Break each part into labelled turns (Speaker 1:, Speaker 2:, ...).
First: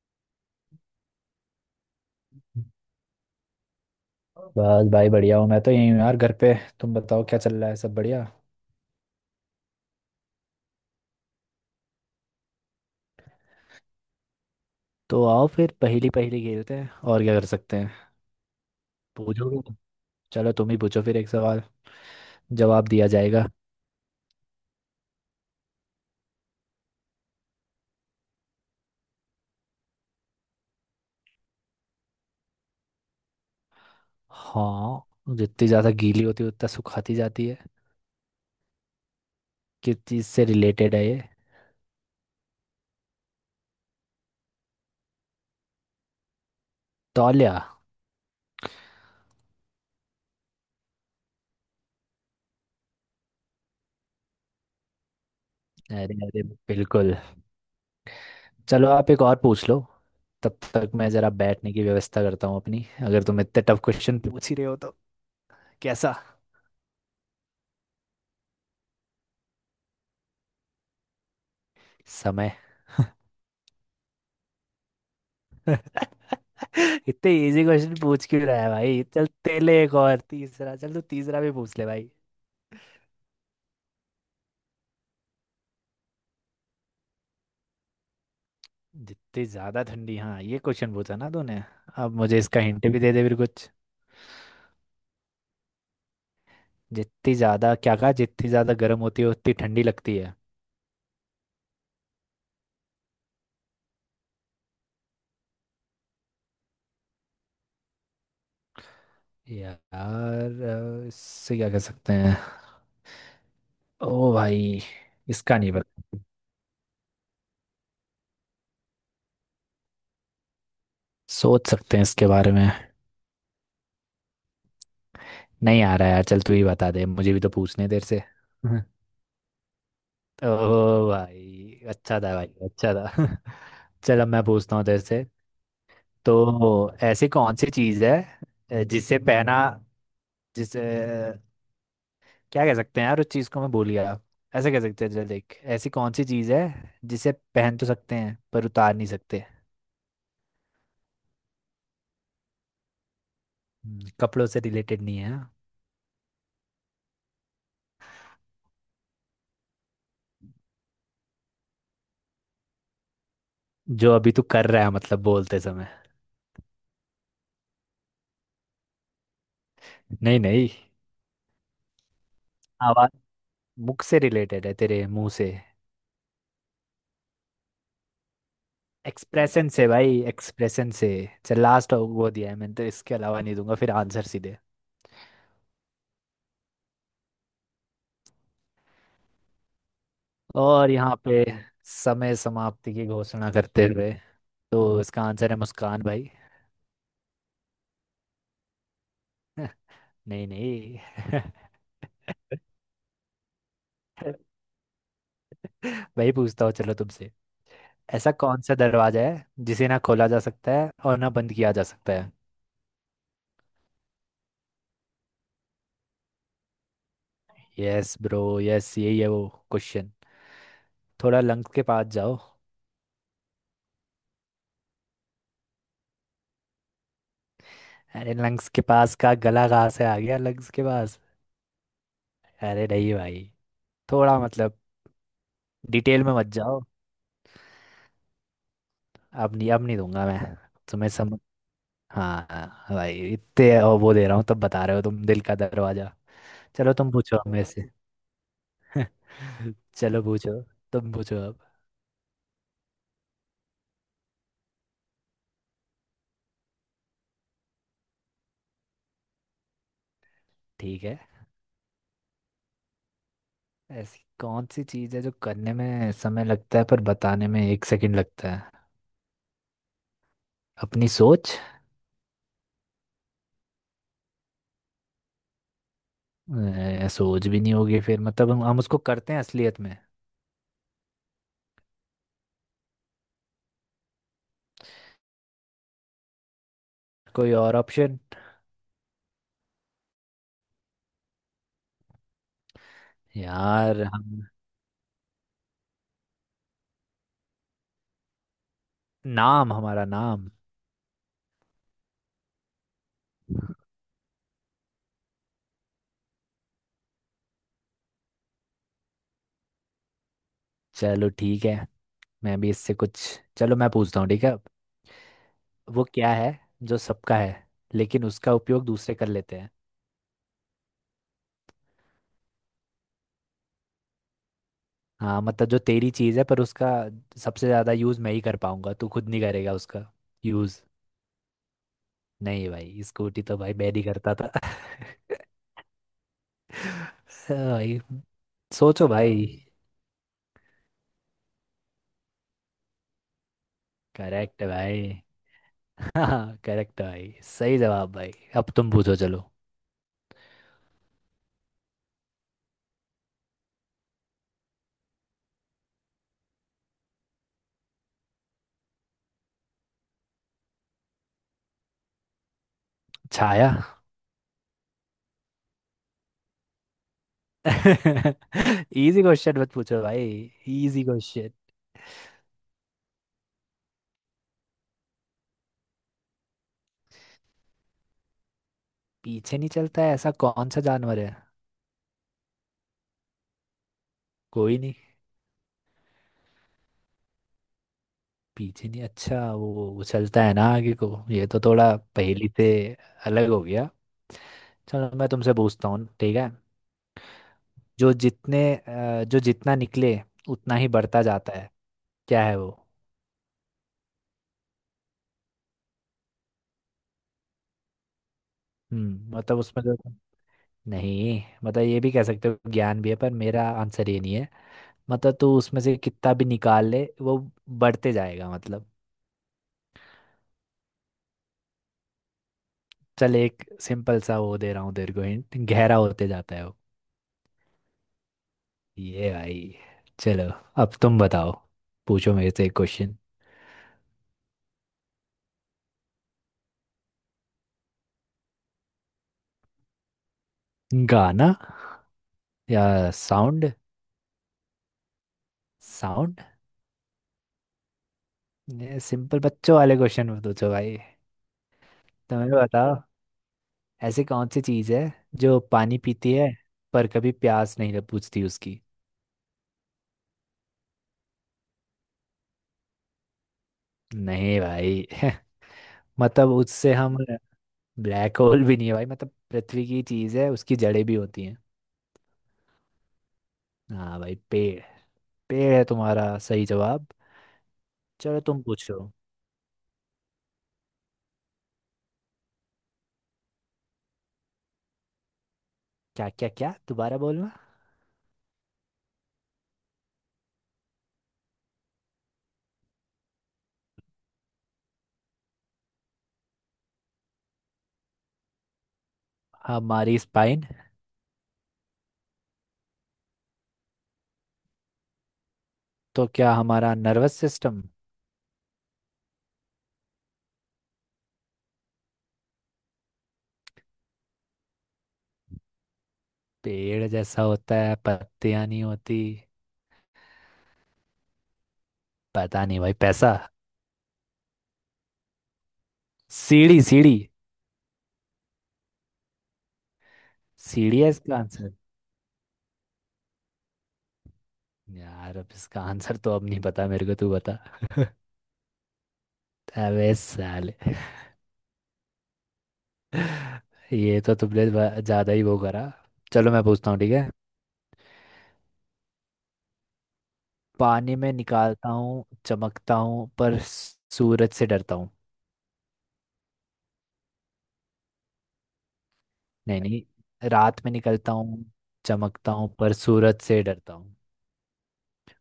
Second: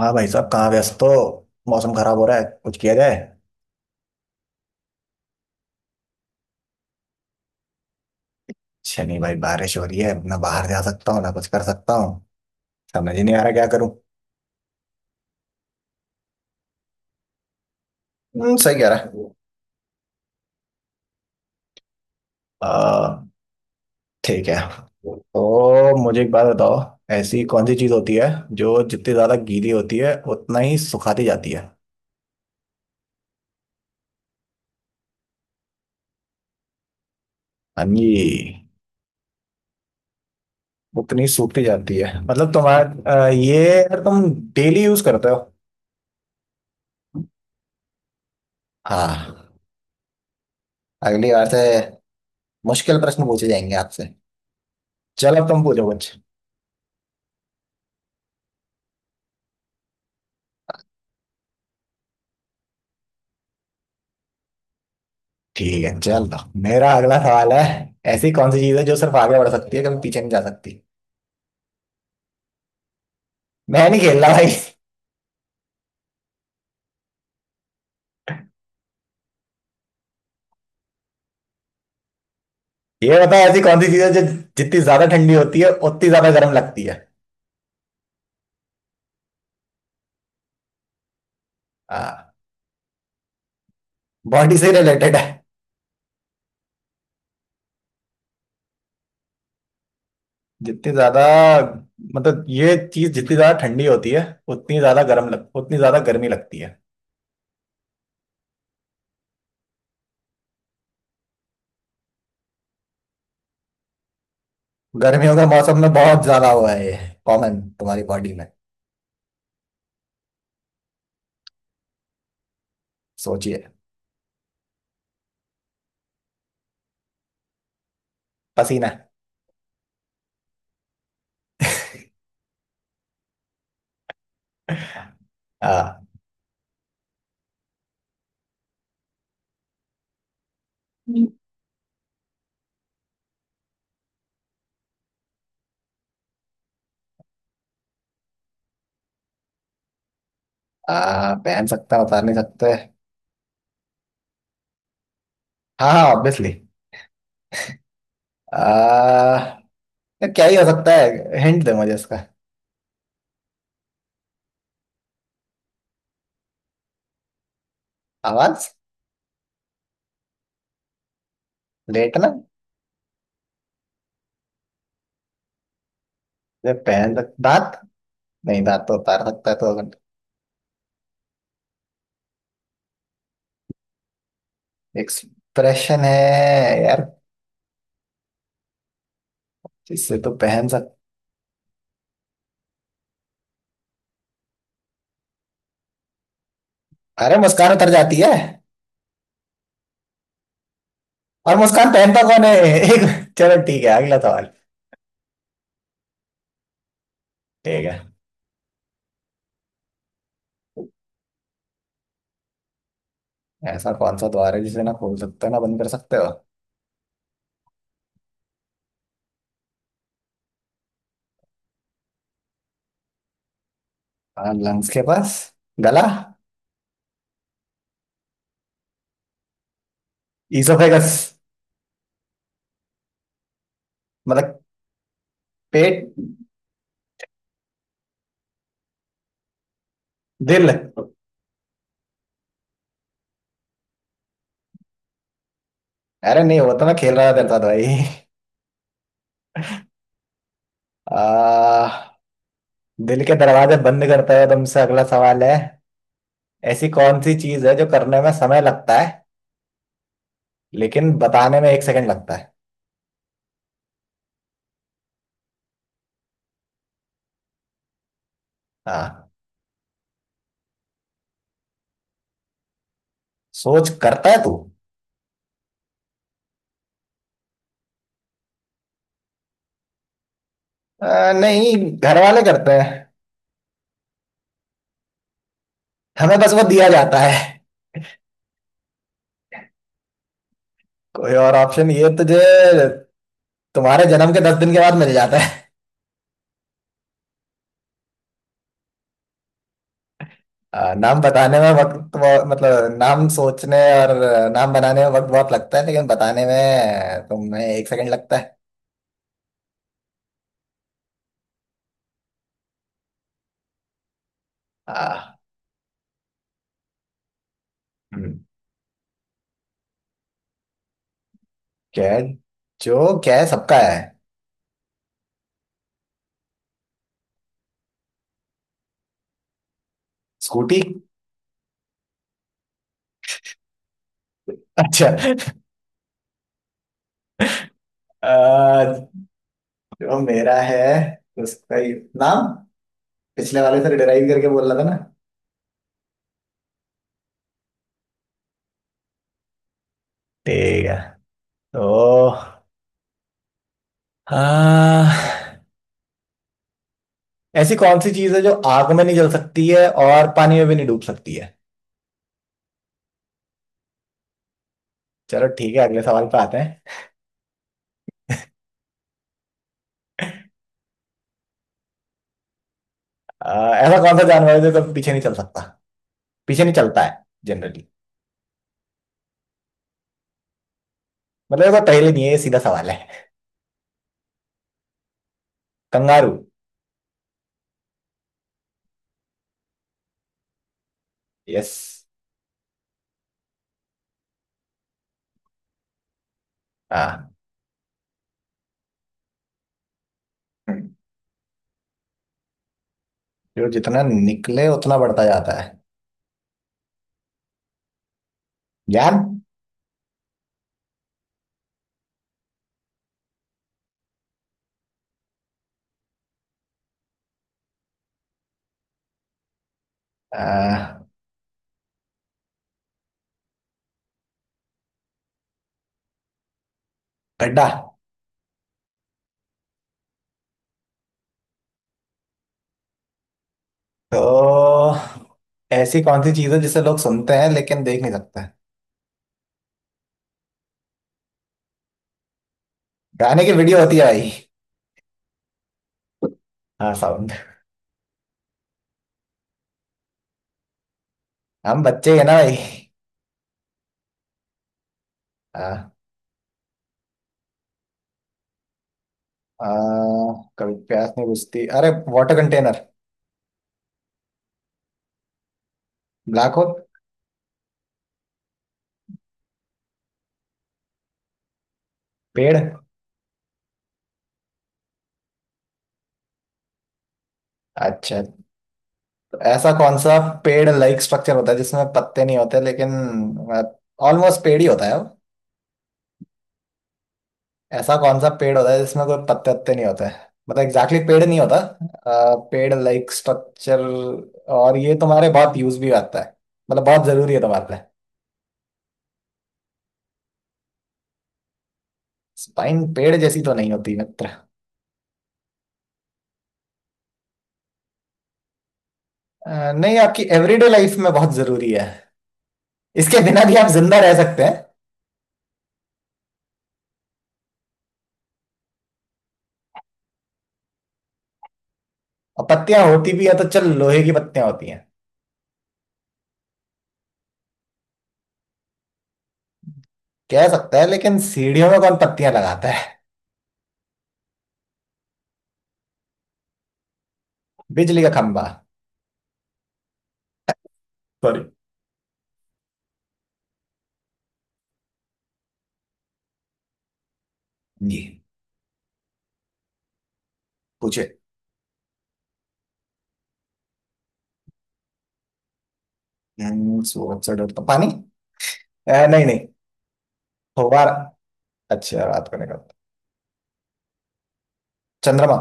Speaker 1: हाँ भाई साहब, कहाँ व्यस्त हो। मौसम खराब हो रहा है, कुछ किया जाए।
Speaker 2: बस भाई बढ़िया हूँ। मैं तो यहीं हूँ यार, घर पे। तुम बताओ, क्या चल रहा है, सब बढ़िया?
Speaker 1: शनि भाई, बारिश हो रही है ना, बाहर जा सकता हूँ ना कुछ कर सकता हूँ। समझ ही नहीं आ रहा क्या करूँ।
Speaker 2: तो आओ फिर पहेली पहेली खेलते हैं, और क्या कर सकते हैं।
Speaker 1: सही कह रहा है।
Speaker 2: पूछोगे तुम? चलो तुम ही पूछो फिर एक सवाल, जवाब दिया
Speaker 1: आ,
Speaker 2: जाएगा।
Speaker 1: ठीक है। तो मुझे एक बात बताओ, ऐसी कौन सी चीज होती है जो जितनी ज्यादा गीली होती है उतना ही सुखाती जाती है।
Speaker 2: हाँ, जितनी ज़्यादा गीली होती है उतना सुखाती जाती है।
Speaker 1: हाँ जी।
Speaker 2: किस चीज़ से रिलेटेड है ये?
Speaker 1: उतनी सूखती जाती है मतलब तुम्हारा, ये यार तुम डेली यूज करते हो।
Speaker 2: तौलिया।
Speaker 1: हाँ। अगली बार से मुश्किल प्रश्न पूछे जाएंगे आपसे। चलो अब तुम पूछो कुछ।
Speaker 2: अरे अरे बिल्कुल। चलो आप एक और पूछ लो, तब तक मैं ज़रा बैठने की व्यवस्था करता हूँ अपनी, अगर तुम इतने टफ क्वेश्चन पूछ ही रहे हो तो।
Speaker 1: ठीक है
Speaker 2: कैसा?
Speaker 1: चल तो। मेरा अगला सवाल है। ऐसी कौन सी चीज है जो सिर्फ आगे बढ़ सकती है, कभी पीछे नहीं जा सकती?
Speaker 2: समय।
Speaker 1: मैं नहीं खेल रहा भाई।
Speaker 2: इतने इजी क्वेश्चन पूछ क्यों रहा है भाई। चल तेले एक और तीसरा, चल तू तीसरा भी पूछ ले भाई।
Speaker 1: ये बता, ऐसी कौन सी चीज है जो जितनी ज्यादा ठंडी होती है उतनी ज्यादा गर्म लगती है?
Speaker 2: जितनी ज्यादा ठंडी, हाँ ये क्वेश्चन पूछा ना तूने। अब
Speaker 1: हाँ।
Speaker 2: मुझे इसका हिंट भी दे दे फिर कुछ।
Speaker 1: बॉडी से रिलेटेड है।
Speaker 2: जितनी ज्यादा क्या कहा, जितनी ज्यादा गर्म होती है उतनी ठंडी लगती है?
Speaker 1: जितनी ज्यादा, मतलब ये चीज जितनी ज्यादा ठंडी होती है उतनी ज्यादा गर्मी लगती है।
Speaker 2: यार, इससे क्या कह सकते हैं? ओ भाई,
Speaker 1: गर्मियों के
Speaker 2: इसका नहीं
Speaker 1: मौसम में
Speaker 2: पता।
Speaker 1: बहुत ज्यादा हुआ है ये। कॉमन तुम्हारी बॉडी में।
Speaker 2: सोच सकते हैं इसके बारे में?
Speaker 1: सोचिए।
Speaker 2: नहीं आ रहा यार, चल तू ही बता दे, मुझे भी तो पूछने हैं तेरे से।
Speaker 1: पसीना।
Speaker 2: ओह भाई अच्छा था भाई, अच्छा था। चलो मैं पूछता हूँ तेरे से।
Speaker 1: हाँ।
Speaker 2: तो ऐसी कौन सी चीज़ है, जिसे पहना, जिसे, क्या कह सकते हैं यार उस चीज़ को, मैं भूल गया। ऐसे कह सकते हैं, चल देख, ऐसी कौन सी चीज़ है जिसे पहन तो सकते हैं पर उतार नहीं सकते?
Speaker 1: पहन सकता बता नहीं सकते।
Speaker 2: कपड़ों से रिलेटेड नहीं है हाँ?
Speaker 1: हाँ, हाँ, ऑब्वियसली। आ, तो क्या ही हो सकता है, हिंट दे मुझे इसका।
Speaker 2: जो अभी तू कर रहा है, मतलब बोलते समय।
Speaker 1: आवाज।
Speaker 2: नहीं नहीं।
Speaker 1: लेटना।
Speaker 2: आवाज मुख से रिलेटेड है, तेरे मुंह से।
Speaker 1: दांत। नहीं, दांत तो उतार सकता है
Speaker 2: एक्सप्रेशन
Speaker 1: तो।
Speaker 2: से भाई, एक्सप्रेशन से। चल लास्ट वो दिया है मैंने, तो इसके अलावा नहीं दूंगा फिर आंसर सीधे।
Speaker 1: एक्सप्रेशन है। यार। जिससे तो पहन
Speaker 2: और
Speaker 1: सक
Speaker 2: यहाँ पे समय समाप्ति की घोषणा करते हुए, तो इसका आंसर है मुस्कान भाई।
Speaker 1: अरे मुस्कान उतर जाती है,
Speaker 2: नहीं नहीं।
Speaker 1: और मुस्कान पहनता कौन है। एक। चलो ठीक है, अगला सवाल।
Speaker 2: भाई पूछता हूँ चलो तुमसे।
Speaker 1: ठीक है।
Speaker 2: ऐसा कौन सा दरवाजा है जिसे ना खोला जा सकता है और ना बंद किया जा सकता है?
Speaker 1: ऐसा कौन सा द्वार है जिसे ना खोल सकते हो ना बंद कर सकते हो?
Speaker 2: यस ब्रो, यस, यही है वो क्वेश्चन। थोड़ा लंग्स के पास जाओ।
Speaker 1: हाँ, लंग्स के पास। गला।
Speaker 2: अरे लंग्स के पास का गला कहाँ से आ गया, लंग्स के
Speaker 1: इसोफेगस।
Speaker 2: पास। अरे नहीं भाई, थोड़ा
Speaker 1: मतलब
Speaker 2: मतलब।
Speaker 1: पेट।
Speaker 2: डिटेल में मत जाओ। अब नहीं, अब नहीं दूंगा मैं
Speaker 1: दिल अरे।
Speaker 2: तुम्हें समझ। हाँ हाँ, भाई इतने और वो दे रहा हूँ तब बता रहे हो तुम, दिल का दरवाजा।
Speaker 1: नहीं, वो तो
Speaker 2: चलो
Speaker 1: मैं
Speaker 2: तुम
Speaker 1: खेल रहा था
Speaker 2: पूछो
Speaker 1: तेरे
Speaker 2: अब
Speaker 1: साथ
Speaker 2: मेरे
Speaker 1: भाई।
Speaker 2: से। चलो पूछो, तुम पूछो अब।
Speaker 1: आ दिल के दरवाजे बंद करता है तुमसे। अगला सवाल है, ऐसी कौन सी चीज है जो करने में समय लगता है
Speaker 2: ठीक
Speaker 1: लेकिन
Speaker 2: है।
Speaker 1: बताने में 1 सेकंड लगता है?
Speaker 2: ऐसी कौन सी चीज़ है जो करने में समय लगता है पर बताने में 1 सेकंड लगता है?
Speaker 1: हाँ।
Speaker 2: अपनी सोच।
Speaker 1: सोच करता है तू?
Speaker 2: सोच भी नहीं होगी फिर, मतलब हम उसको करते हैं असलियत में।
Speaker 1: नहीं, घर वाले करते हैं, हमें बस वो दिया जाता है।
Speaker 2: कोई और ऑप्शन?
Speaker 1: कोई और ऑप्शन ये तुझे?
Speaker 2: यार
Speaker 1: तुम्हारे जन्म के
Speaker 2: हम,
Speaker 1: 10 दिन के बाद मिल जाता है।
Speaker 2: नाम, हमारा नाम।
Speaker 1: नाम बताने में वक्त बहुत- मतलब नाम सोचने और नाम बनाने में वक्त बहुत लगता है, लेकिन बताने में तुम्हें 1 सेकंड लगता है।
Speaker 2: चलो ठीक है, मैं भी इससे कुछ। चलो मैं पूछता हूँ, ठीक है।
Speaker 1: आ,
Speaker 2: वो क्या है जो सबका है लेकिन
Speaker 1: हम्म,
Speaker 2: उसका उपयोग दूसरे कर लेते हैं?
Speaker 1: क्या है? जो क्या है सबका है।
Speaker 2: हाँ मतलब जो तेरी चीज़ है पर उसका सबसे ज़्यादा यूज़ मैं ही कर पाऊंगा, तू खुद नहीं करेगा उसका
Speaker 1: स्कूटी।
Speaker 2: यूज़। नहीं भाई, स्कूटी तो भाई मैं नहीं करता था।
Speaker 1: अच्छा।
Speaker 2: हाँ भाई।
Speaker 1: आ,
Speaker 2: सोचो भाई।
Speaker 1: जो मेरा है उसका ही नाम। पिछले वाले से डिराइव करके
Speaker 2: करेक्ट है
Speaker 1: बोल रहा था ना।
Speaker 2: भाई। हाँ करेक्ट है भाई, सही जवाब भाई। अब तुम पूछो चलो।
Speaker 1: ठीक है। तो आ, ऐसी कौन सी चीज है जो आग में नहीं जल सकती है और पानी में भी नहीं डूब सकती है?
Speaker 2: छाया।
Speaker 1: चलो ठीक है, अगले सवाल पे आते हैं।
Speaker 2: इजी क्वेश्चन मत पूछो भाई, इजी क्वेश्चन।
Speaker 1: ऐसा कौन सा जानवर है जो कभी पीछे नहीं चल सकता, पीछे नहीं चलता है जनरली?
Speaker 2: पीछे नहीं चलता है, ऐसा कौन सा जानवर है?
Speaker 1: मतलब ऐसा पहले नहीं है, ये सीधा सवाल है।
Speaker 2: कोई नहीं।
Speaker 1: कंगारू।
Speaker 2: पीछे नहीं, अच्छा वो उछलता है ना आगे को, ये तो
Speaker 1: यस।
Speaker 2: थोड़ा पहेली से अलग हो गया। चलो मैं तुमसे पूछता हूँ, ठीक है।
Speaker 1: हाँ।
Speaker 2: जो जितने जो जितना निकले उतना
Speaker 1: हम्म।
Speaker 2: ही बढ़ता जाता है। क्या है वो?
Speaker 1: जो जितना निकले उतना बढ़ता जाता है। ज्ञान।
Speaker 2: मतलब उसमें जो, नहीं मतलब ये भी कह सकते हो ज्ञान भी है, पर मेरा आंसर ये नहीं है। मतलब तू उसमें से कितना भी निकाल ले वो बढ़ते जाएगा मतलब।
Speaker 1: आ,
Speaker 2: चल एक सिंपल सा वो दे रहा हूँ तेरे को हिंट, गहरा होते जाता है।
Speaker 1: गड्ढा।
Speaker 2: ये भाई। चलो अब तुम बताओ, पूछो मेरे से एक क्वेश्चन।
Speaker 1: तो ऐसी कौन सी चीज है जिसे लोग सुनते हैं लेकिन देख नहीं सकते?
Speaker 2: गाना, या
Speaker 1: गाने की
Speaker 2: साउंड,
Speaker 1: वीडियो होती है भाई।
Speaker 2: साउंड।
Speaker 1: हाँ, साउंड।
Speaker 2: ये सिंपल बच्चों वाले क्वेश्चन में पूछो भाई।
Speaker 1: हम बच्चे हैं ना
Speaker 2: तुम्हें
Speaker 1: भाई।
Speaker 2: बताओ, ऐसी कौन सी चीज़ है जो
Speaker 1: हाँ।
Speaker 2: पानी पीती है पर कभी प्यास नहीं लग- बुझती उसकी?
Speaker 1: आ, कभी प्यास नहीं बुझती, अरे वाटर कंटेनर।
Speaker 2: नहीं भाई। मतलब
Speaker 1: ब्लैक होल।
Speaker 2: उससे हम, ब्लैक होल भी नहीं है भाई, मतलब पृथ्वी की चीज़ है, उसकी जड़ें भी होती हैं।
Speaker 1: पेड़।
Speaker 2: हाँ भाई पेड़, पेड़ है तुम्हारा सही जवाब।
Speaker 1: अच्छा।
Speaker 2: चलो तुम पूछो।
Speaker 1: तो ऐसा कौन सा पेड़ लाइक स्ट्रक्चर होता है जिसमें पत्ते नहीं होते लेकिन ऑलमोस्ट पेड़ ही होता है वो?
Speaker 2: क्या क्या क्या, दोबारा बोलना।
Speaker 1: ऐसा कौन सा पेड़ होता है जिसमें कोई पत्ते वत्ते नहीं होते, मतलब एग्जैक्टली exactly पेड़ नहीं होता, पेड़ लाइक स्ट्रक्चर, और ये तुम्हारे बहुत यूज भी आता है, मतलब बहुत जरूरी है तुम्हारे लिए।
Speaker 2: हमारी स्पाइन।
Speaker 1: स्पाइन पेड़ जैसी तो नहीं होती मित्र।
Speaker 2: तो क्या हमारा नर्वस सिस्टम?
Speaker 1: नहीं, आपकी एवरीडे लाइफ में बहुत जरूरी है, इसके बिना भी आप जिंदा रह सकते हैं।
Speaker 2: पेड़ जैसा होता है, पत्तियां नहीं होती,
Speaker 1: और
Speaker 2: पता
Speaker 1: पत्तियां
Speaker 2: नहीं भाई,
Speaker 1: होती भी
Speaker 2: पैसा।
Speaker 1: है तो चल, लोहे की पत्तियां होती हैं
Speaker 2: सीढ़ी, सीढ़ी,
Speaker 1: कह सकता है,
Speaker 2: सीढ़ी है
Speaker 1: लेकिन
Speaker 2: इसका
Speaker 1: सीढ़ियों
Speaker 2: आंसर।
Speaker 1: में कौन पत्तियां लगाता है।
Speaker 2: यार अब इसका आंसर तो अब नहीं पता मेरे को, तू बता।
Speaker 1: बिजली का खंभा।
Speaker 2: अबे साले,
Speaker 1: सॉरी।
Speaker 2: ये तो तुमने ब- ज्यादा ही वो करा। चलो मैं पूछता हूँ, ठीक है।
Speaker 1: जी, पूछे।
Speaker 2: पानी में निकालता हूँ, चमकता हूँ पर सूरज से डरता हूँ।
Speaker 1: सूरज से डरता पानी, नहीं, नहीं।
Speaker 2: नहीं नहीं, रात में
Speaker 1: फव्वारा।
Speaker 2: निकलता हूँ,
Speaker 1: अच्छा, रात को
Speaker 2: चमकता
Speaker 1: निकलता।
Speaker 2: हूँ पर सूरज से डरता हूँ।
Speaker 1: चंद्रमा।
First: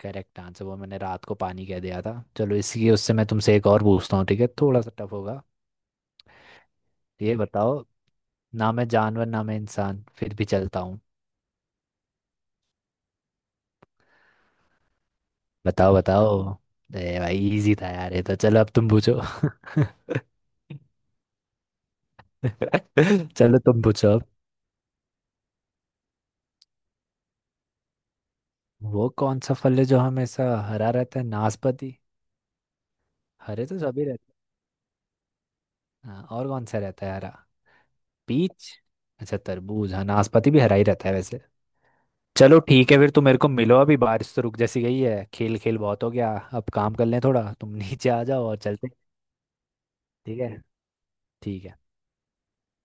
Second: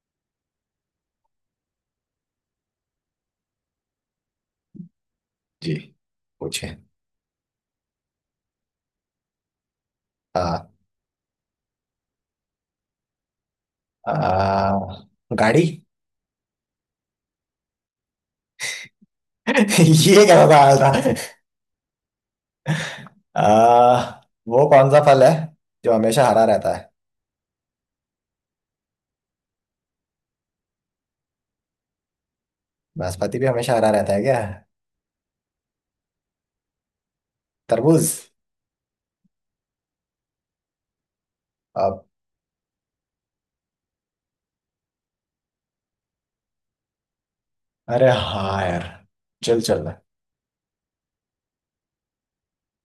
Speaker 2: करेक्ट आंसर, वो मैंने रात को पानी कह दिया था। चलो इसकी उससे मैं तुमसे एक और पूछता हूँ, ठीक है थोड़ा सा टफ होगा।
Speaker 1: जी, पूछे।
Speaker 2: ये बताओ, ना मैं जानवर ना मैं इंसान, फिर भी
Speaker 1: हाँ।
Speaker 2: चलता हूँ।
Speaker 1: आ, गाड़ी।
Speaker 2: बताओ बताओ। अरे भाई इजी था यार ये तो, चलो अब तुम पूछो।
Speaker 1: ये क्या सवाल था। आ,
Speaker 2: चलो तुम पूछो अब।
Speaker 1: वो कौन सा फल है जो हमेशा हरा रहता है?
Speaker 2: वो कौन सा फल है जो हमेशा हरा रहता है? नाशपाती।
Speaker 1: नाशपाती भी
Speaker 2: हरे
Speaker 1: हमेशा
Speaker 2: तो
Speaker 1: हरा
Speaker 2: सभी
Speaker 1: रहता है
Speaker 2: रहते
Speaker 1: क्या?
Speaker 2: हैं, हाँ और कौन सा रहता है हरा?
Speaker 1: तरबूज।
Speaker 2: पीच। अच्छा तरबूज, हाँ नाशपाती भी हरा ही रहता है वैसे।
Speaker 1: अब
Speaker 2: चलो ठीक है, फिर तुम मेरे को मिलो, अभी बारिश तो रुक जैसी गई है, खेल खेल बहुत हो गया, अब काम कर लें थोड़ा, तुम
Speaker 1: अरे
Speaker 2: नीचे आ जाओ और
Speaker 1: हाँ
Speaker 2: चलते
Speaker 1: यार।
Speaker 2: हैं।
Speaker 1: चल चल।
Speaker 2: ठीक है, ठीक है।